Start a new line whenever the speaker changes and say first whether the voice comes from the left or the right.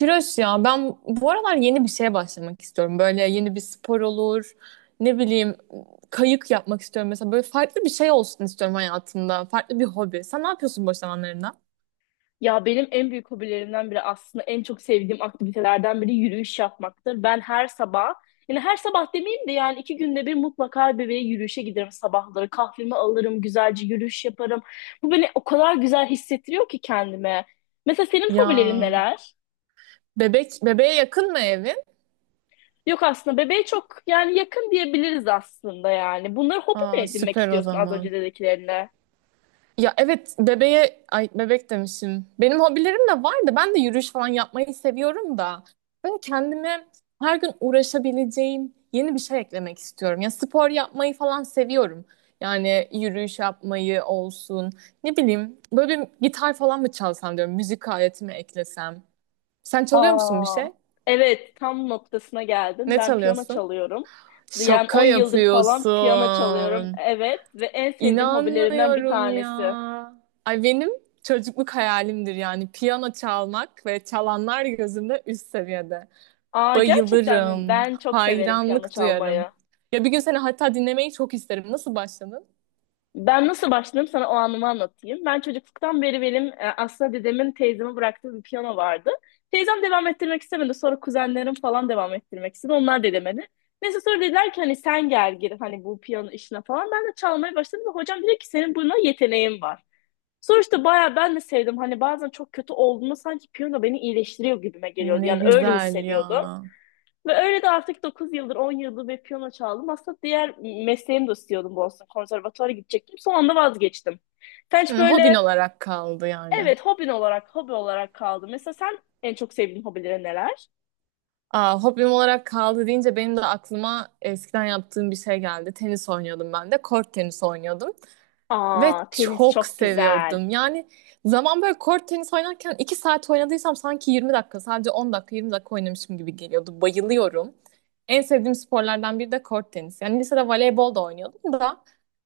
right: Tiroş ya ben bu aralar yeni bir şeye başlamak istiyorum. Böyle yeni bir spor olur. Ne bileyim kayık yapmak istiyorum mesela. Böyle farklı bir şey olsun istiyorum hayatımda. Farklı bir hobi. Sen ne yapıyorsun boş zamanlarında?
left: Ya benim en büyük hobilerimden biri aslında en çok sevdiğim aktivitelerden biri yürüyüş yapmaktır. Ben her sabah, yani her sabah demeyeyim de yani 2 günde bir mutlaka bebeğe yürüyüşe giderim sabahları. Kahvemi alırım, güzelce yürüyüş yaparım. Bu beni o kadar güzel hissettiriyor ki kendime. Mesela senin
right: Ya
left: hobilerin neler?
right: bebeğe yakın mı evin?
left: Yok aslında bebeğe çok yani yakın diyebiliriz aslında yani. Bunları hobi mi
right: Aa,
left: edinmek
right: süper o
left: istiyorsun az
right: zaman.
left: önce dediklerine?
right: Ya evet bebeğe ay bebek demişim. Benim hobilerim de var da ben de yürüyüş falan yapmayı seviyorum da. Böyle kendime her gün uğraşabileceğim yeni bir şey eklemek istiyorum. Ya spor yapmayı falan seviyorum. Yani yürüyüş yapmayı olsun. Ne bileyim böyle bir gitar falan mı çalsam diyorum. Müzik aletimi eklesem. Sen çalıyor musun bir
left: Aa,
right: şey?
left: evet tam noktasına geldin.
right: Ne
left: Ben piyano
right: çalıyorsun?
left: çalıyorum. Yani
right: Şaka
left: 10 yıldır falan piyano çalıyorum.
right: yapıyorsun.
left: Evet ve en sevdiğim hobilerimden bir
right: İnanmıyorum ya.
left: tanesi.
right: Ay benim çocukluk hayalimdir yani piyano çalmak ve çalanlar gözümde üst seviyede.
left: Aa gerçekten mi?
right: Bayılırım,
left: Ben çok severim piyano
right: hayranlık duyarım.
left: çalmayı.
right: Ya bir gün seni hatta dinlemeyi çok isterim. Nasıl başladın?
left: Ben nasıl başladım sana o anımı anlatayım. Ben çocukluktan beri benim aslında dedemin teyzeme bıraktığı bir piyano vardı. Teyzem devam ettirmek istemedi. Sonra kuzenlerim falan devam ettirmek istedi. Onlar da demedi. Neyse sonra dediler ki hani sen gel gir hani bu piyano işine falan. Ben de çalmaya başladım ve hocam dedi ki senin buna yeteneğin var. Sonra işte bayağı ben de sevdim. Hani bazen çok kötü olduğumda sanki piyano beni iyileştiriyor gibime geliyordu.
right: Ne
left: Yani öyle
right: güzel ya.
left: hissediyordum. Ve öyle de artık 9 yıldır 10 yıldır ve piyano çaldım. Aslında diğer mesleğimi de istiyordum, Boston Konservatuvar'a gidecektim. Son anda vazgeçtim. Sen hiç
right: Hı, hobin
left: böyle
right: olarak kaldı yani.
left: evet, hobi olarak kaldı. Mesela sen en çok sevdiğin hobilerin neler?
right: Aa, hobim olarak kaldı deyince benim de aklıma eskiden yaptığım bir şey geldi. Tenis oynuyordum ben de. Kort tenisi oynuyordum. Ve
left: Aa, tenis
right: çok
left: çok güzel.
right: seviyordum. Yani zaman böyle kort tenis oynarken 2 saat oynadıysam sanki 20 dakika, sadece 10 dakika 20 dakika oynamışım gibi geliyordu. Bayılıyorum. En sevdiğim sporlardan biri de kort tenis. Yani lisede voleybol da oynuyordum da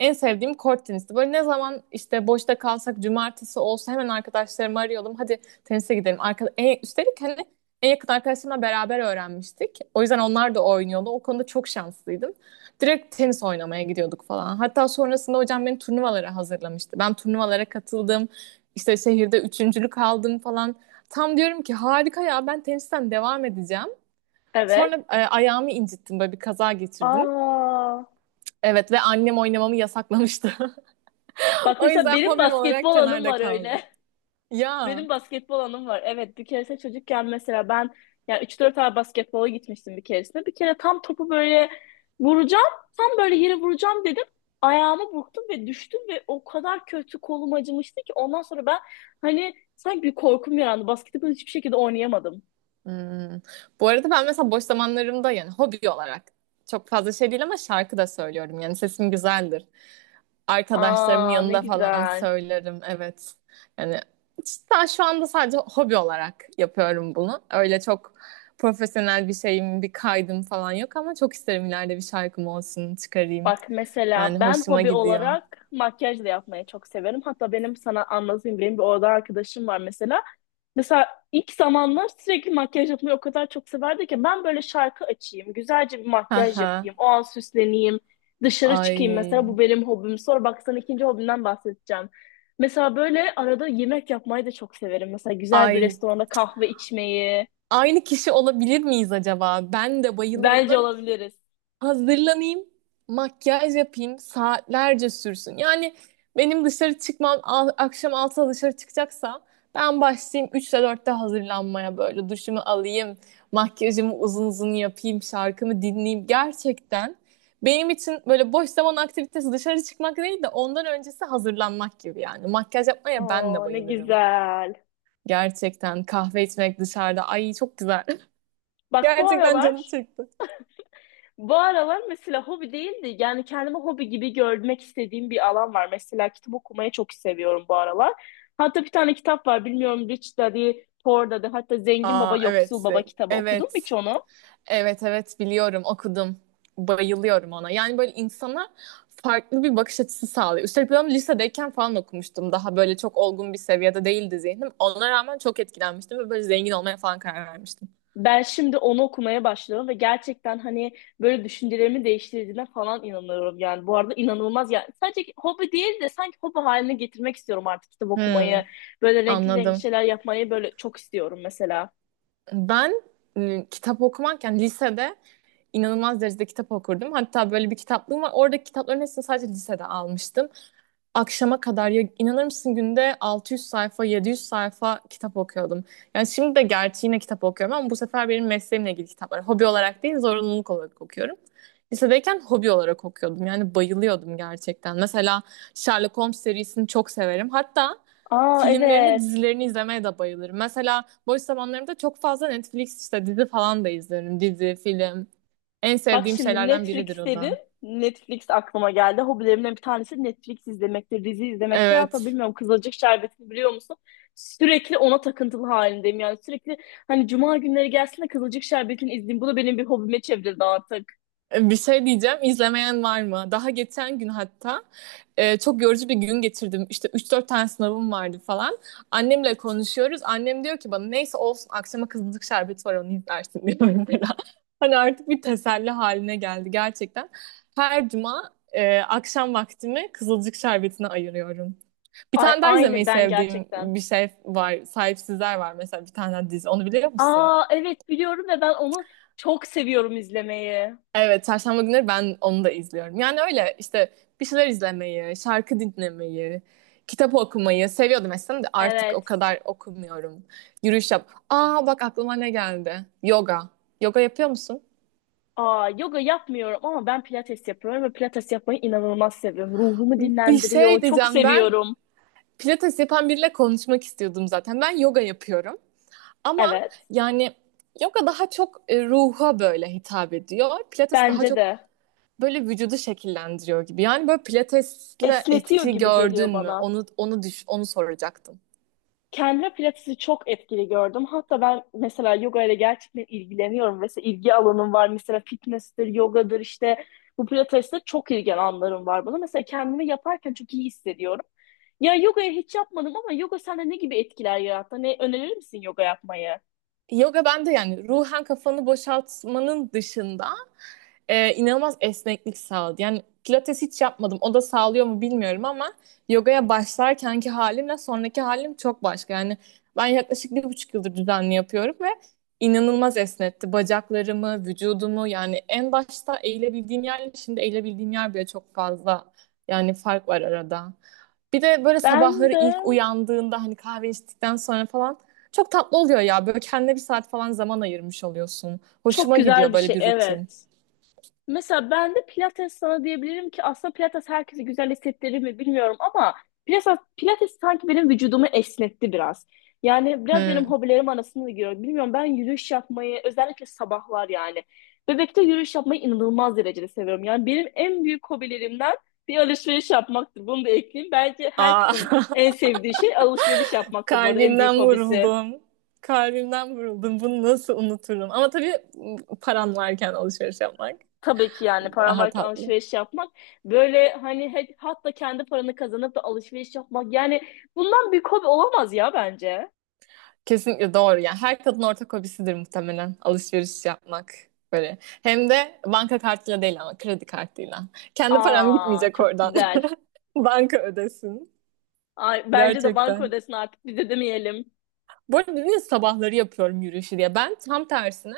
right: en sevdiğim kort tenisti. Böyle ne zaman işte boşta kalsak cumartesi olsa hemen arkadaşlarımı arıyordum. Hadi tenise gidelim. Üstelik hani en yakın arkadaşlarımla beraber öğrenmiştik. O yüzden onlar da oynuyordu. O konuda çok şanslıydım. Direkt tenis oynamaya gidiyorduk falan. Hatta sonrasında hocam beni turnuvalara hazırlamıştı. Ben turnuvalara katıldım. İşte şehirde üçüncülük aldım falan. Tam diyorum ki harika ya ben tenisten devam edeceğim.
left: Evet.
right: Sonra ayağımı incittim, böyle bir kaza geçirdim.
left: Aa,
right: Evet ve annem oynamamı yasaklamıştı.
left: bak
right: O
left: mesela
right: yüzden
left: benim
right: hobim olarak
left: basketbol anım
right: kenarda
left: var
right: kaldı.
left: öyle.
right: Ya.
left: Benim basketbol anım var. Evet bir keresinde çocukken mesela ben yani üç 4 ay basketbola gitmiştim bir keresinde. Bir kere tam topu böyle vuracağım. Tam böyle yere vuracağım dedim. Ayağımı burktum ve düştüm ve o kadar kötü kolum acımıştı ki ondan sonra ben hani sanki bir korkum yarandı. Basketbol hiçbir şekilde oynayamadım.
right: Hmm. Bu arada ben mesela boş zamanlarımda yani hobi olarak çok fazla şey değil ama şarkı da söylüyorum. Yani sesim güzeldir. Arkadaşlarımın
left: Aa, ne
right: yanında falan
left: güzel.
right: söylerim. Evet. Yani daha şu anda sadece hobi olarak yapıyorum bunu. Öyle çok profesyonel bir şeyim, bir kaydım falan yok ama çok isterim ileride bir şarkım olsun, çıkarayım.
left: Bak
right: Yani
left: mesela ben
right: hoşuma
left: hobi
right: gidiyor.
left: olarak makyaj da yapmayı çok severim. Hatta benim sana anlatayım, benim bir orada arkadaşım var mesela. Mesela ilk zamanlar sürekli makyaj yapmayı o kadar çok severdi ki ben böyle şarkı açayım, güzelce bir makyaj
right: Aha.
left: yapayım, o an süsleneyim, dışarı çıkayım mesela, bu
right: Ay.
left: benim hobim. Sonra bak sana ikinci hobimden bahsedeceğim. Mesela böyle arada yemek yapmayı da çok severim. Mesela güzel bir
right: Ay.
left: restoranda kahve içmeyi.
right: Aynı kişi olabilir miyiz acaba? Ben de bayılırım.
left: Bence
right: Böyle
left: olabiliriz.
right: hazırlanayım, makyaj yapayım, saatlerce sürsün. Yani benim dışarı çıkmam akşam 6'da dışarı çıkacaksam ben başlayayım üçte dörtte hazırlanmaya, böyle duşumu alayım, makyajımı uzun uzun yapayım, şarkımı dinleyeyim. Gerçekten benim için böyle boş zaman aktivitesi dışarı çıkmak değil de ondan öncesi hazırlanmak gibi yani. Makyaj yapmaya ben de
left: Aa, ne
right: bayılırım.
left: güzel.
right: Gerçekten kahve içmek dışarıda, ay çok güzel.
left: Bak bu
right: Gerçekten canım
left: aralar
right: çekti.
left: Bu aralar mesela hobi değildi, yani kendimi hobi gibi görmek istediğim bir alan var. Mesela kitap okumayı çok seviyorum bu aralar. Hatta bir tane kitap var, bilmiyorum, Rich Daddy Poor Daddy, hatta Zengin Baba
right: Aa
left: Yoksul
right: evet.
left: Baba kitabı, okudun mu
right: Evet.
left: hiç onu?
right: Evet evet biliyorum, okudum. Bayılıyorum ona. Yani böyle insana farklı bir bakış açısı sağlıyor. Üstelik ben onu lisedeyken falan okumuştum. Daha böyle çok olgun bir seviyede değildi zihnim. Ona rağmen çok etkilenmiştim ve böyle zengin olmaya falan karar vermiştim.
left: Ben şimdi onu okumaya başladım ve gerçekten hani böyle düşüncelerimi değiştirdiğine falan inanıyorum yani. Bu arada inanılmaz yani. Sadece hobi değil de sanki hobi haline getirmek istiyorum artık kitap
right: Hmm,
left: okumayı. Böyle renkli renkli
right: anladım.
left: şeyler yapmayı böyle çok istiyorum mesela.
right: Ben kitap okumarken lisede inanılmaz derecede kitap okurdum. Hatta böyle bir kitaplığım var. Oradaki kitapların hepsini sadece lisede almıştım. Akşama kadar, ya inanır mısın, günde 600 sayfa 700 sayfa kitap okuyordum. Yani şimdi de gerçi yine kitap okuyorum ama bu sefer benim mesleğimle ilgili kitaplar. Hobi olarak değil zorunluluk olarak okuyorum. Lisedeyken hobi olarak okuyordum. Yani bayılıyordum gerçekten. Mesela Sherlock Holmes serisini çok severim. Hatta
left: Aa
right: filmlerini,
left: evet.
right: dizilerini izlemeye de bayılırım. Mesela boş zamanlarımda çok fazla Netflix işte dizi falan da izlerim. Dizi, film. En
left: Bak
right: sevdiğim
left: şimdi
right: şeylerden biridir
left: Netflix
right: o
left: dedin.
right: da.
left: Netflix aklıma geldi. Hobilerimden bir tanesi Netflix izlemektir, dizi izlemektir. Hatta
right: Evet.
left: bilmiyorum, Kızılcık Şerbeti'ni biliyor musun? Sürekli ona takıntılı halindeyim. Yani sürekli hani cuma günleri gelsin de Kızılcık Şerbeti'ni izleyeyim. Bu da benim bir hobime çevrildi artık.
right: Bir şey diyeceğim, izlemeyen var mı? Daha geçen gün hatta çok yorucu bir gün geçirdim. İşte üç dört tane sınavım vardı falan. Annemle konuşuyoruz. Annem diyor ki bana, neyse olsun akşama kızılcık şerbeti var onu izlersin, diyor mesela. Hani artık bir teselli haline geldi gerçekten. Her cuma akşam vaktimi kızılcık şerbetine ayırıyorum. Bir
left: Ay,
right: tane daha izlemeyi
left: aynı ben
right: sevdiğim
left: gerçekten.
right: bir şey var. Sahipsizler var mesela, bir tane daha dizi. Onu biliyor musun?
left: Aa evet, biliyorum ve ben onu çok seviyorum izlemeyi.
right: Evet, çarşamba günleri ben onu da izliyorum. Yani öyle işte bir şeyler izlemeyi, şarkı dinlemeyi, kitap okumayı seviyordum eskiden de artık o
left: Evet.
right: kadar okumuyorum. Yürüyüş yap. Aa bak aklıma ne geldi. Yoga. Yoga yapıyor musun?
left: Aa, yoga yapmıyorum ama ben pilates yapıyorum ve pilates yapmayı inanılmaz seviyorum. Ruhumu
right: Bir şey
left: dinlendiriyor. Çok
right: diyeceğim, ben
left: seviyorum.
right: pilates yapan biriyle konuşmak istiyordum zaten. Ben yoga yapıyorum ama
left: Evet.
right: yani yoga daha çok ruha böyle hitap ediyor. Pilates daha
left: Bence
right: çok
left: de.
right: böyle vücudu şekillendiriyor gibi. Yani böyle pilatesle
left: Esnetiyor
right: etki
left: gibi
right: gördün
left: geliyor
right: mü?
left: bana.
right: Onu soracaktım.
left: Kendime pilatesi çok etkili gördüm. Hatta ben mesela yoga ile gerçekten ilgileniyorum. Mesela ilgi alanım var. Mesela fitness'tir, yogadır işte. Bu pilatesle çok ilgili alanlarım var bana. Mesela kendimi yaparken çok iyi hissediyorum. Ya yogayı hiç yapmadım ama yoga sende ne gibi etkiler yarattı? Ne önerir misin yoga yapmayı?
right: Yoga, ben de yani ruhen kafanı boşaltmanın dışında inanılmaz esneklik sağladı. Yani pilates hiç yapmadım. O da sağlıyor mu bilmiyorum ama yogaya başlarkenki halimle sonraki halim çok başka. Yani ben yaklaşık bir buçuk yıldır düzenli yapıyorum ve inanılmaz esnetti. Bacaklarımı, vücudumu, yani en başta eğilebildiğim yerle şimdi eğilebildiğim yer bile çok fazla. Yani fark var arada. Bir de böyle
left: Ben
right: sabahları
left: de
right: ilk uyandığında hani kahve içtikten sonra falan çok tatlı oluyor ya. Böyle kendine bir saat falan zaman ayırmış oluyorsun.
left: çok
right: Hoşuma gidiyor
left: güzel bir
right: böyle
left: şey.
right: bir rutin.
left: Evet. Mesela ben de Pilates sana diyebilirim ki aslında Pilates herkese güzel hissettirir mi bilmiyorum ama Pilates, Pilates sanki benim vücudumu esnetti biraz. Yani biraz benim
right: Hmm.
left: hobilerim arasında da giriyor. Bilmiyorum, ben yürüyüş yapmayı özellikle sabahlar yani. Bebekte yürüyüş yapmayı inanılmaz derecede seviyorum. Yani benim en büyük hobilerimden bir, alışveriş yapmaktır. Bunu da ekleyeyim. Bence
right: Aa,
left: herkesin en sevdiği şey alışveriş yapmaktır bu arada, en büyük
right: kalbimden
left: hobisi.
right: vuruldum. Kalbimden vuruldum. Bunu nasıl unuturum? Ama tabii paran varken alışveriş yapmak
left: Tabii ki, yani paran
right: daha
left: varken
right: tatlı.
left: alışveriş yapmak böyle hani hatta kendi paranı kazanıp da alışveriş yapmak, yani bundan büyük hobi olamaz ya bence.
right: Kesinlikle doğru. Yani her kadın ortak hobisidir muhtemelen alışveriş yapmak. Böyle. Hem de banka kartıyla değil ama kredi kartıyla. Kendi param
left: Aa
right: bitmeyecek
left: çok
right: oradan.
left: güzel.
right: Banka ödesin.
left: Ay, bence de banka
right: Gerçekten.
left: ödesin, artık bize demeyelim.
right: Bu arada dedin sabahları yapıyorum yürüyüşü diye. Ben tam tersine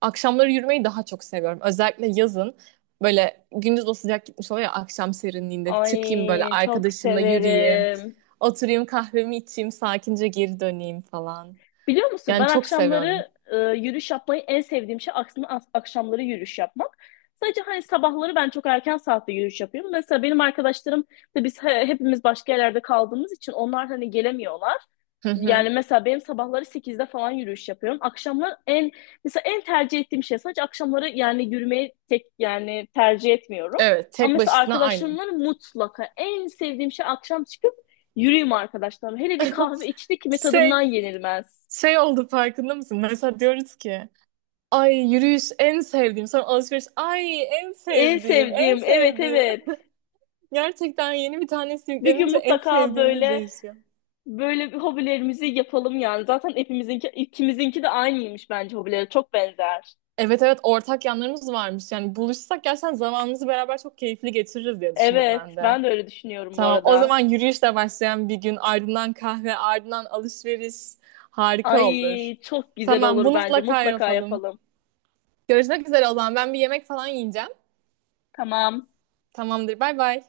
right: akşamları yürümeyi daha çok seviyorum. Özellikle yazın böyle gündüz o sıcak gitmiş oluyor ya, akşam serinliğinde çıkayım böyle
left: Ay çok
right: arkadaşımla yürüyeyim.
left: severim.
right: Oturayım kahvemi içeyim sakince geri döneyim falan.
left: Biliyor musun,
right: Yani
left: ben
right: çok seviyorum.
left: akşamları yürüyüş yapmayı en sevdiğim şey, aksine akşamları yürüyüş yapmak. Sadece hani sabahları ben çok erken saatte yürüyüş yapıyorum. Mesela benim arkadaşlarım da biz hepimiz başka yerlerde kaldığımız için onlar hani gelemiyorlar.
right: Hı hı.
left: Yani mesela benim sabahları 8'de falan yürüyüş yapıyorum. Akşamlar en mesela en tercih ettiğim şey sadece akşamları, yani yürümeyi tek yani tercih etmiyorum.
right: Evet,
left: Ama
right: tek
left: mesela
right: başına aynen.
left: arkadaşlarımla mutlaka en sevdiğim şey akşam çıkıp yürüyeyim arkadaşlarım. Hele bir kahve içtik mi tadından
right: Şey
left: yenilmez.
right: şey oldu farkında mısın? Mesela diyoruz ki ay yürüyüş en sevdiğim, sonra alışveriş ay en
left: En
right: sevdiğim, en
left: sevdiğim. Evet,
right: sevdiğim.
left: evet.
right: Gerçekten yeni bir tanesi
left: Bir gün
right: yüklenince en
left: mutlaka
right: sevdiğimiz
left: böyle
right: değişiyor.
left: bir hobilerimizi yapalım yani. Zaten hepimizinki, ikimizinki de aynıymış bence hobileri. Çok benzer.
right: Evet evet, ortak yanlarımız varmış. Yani buluşsak gerçekten zamanımızı beraber çok keyifli geçiririz diye düşündüm ben
left: Evet,
right: de.
left: ben de öyle düşünüyorum bu
right: Tamam o zaman,
left: arada.
right: yürüyüşle başlayan bir gün, ardından kahve, ardından alışveriş, harika olur.
left: Ay, çok güzel
right: Tamam,
left: olur
right: bunu
left: bence.
right: mutlaka
left: Mutlaka
right: yapalım.
left: yapalım.
right: Görüşmek üzere o zaman, ben bir yemek falan yiyeceğim.
left: Tamam.
right: Tamamdır, bay bay.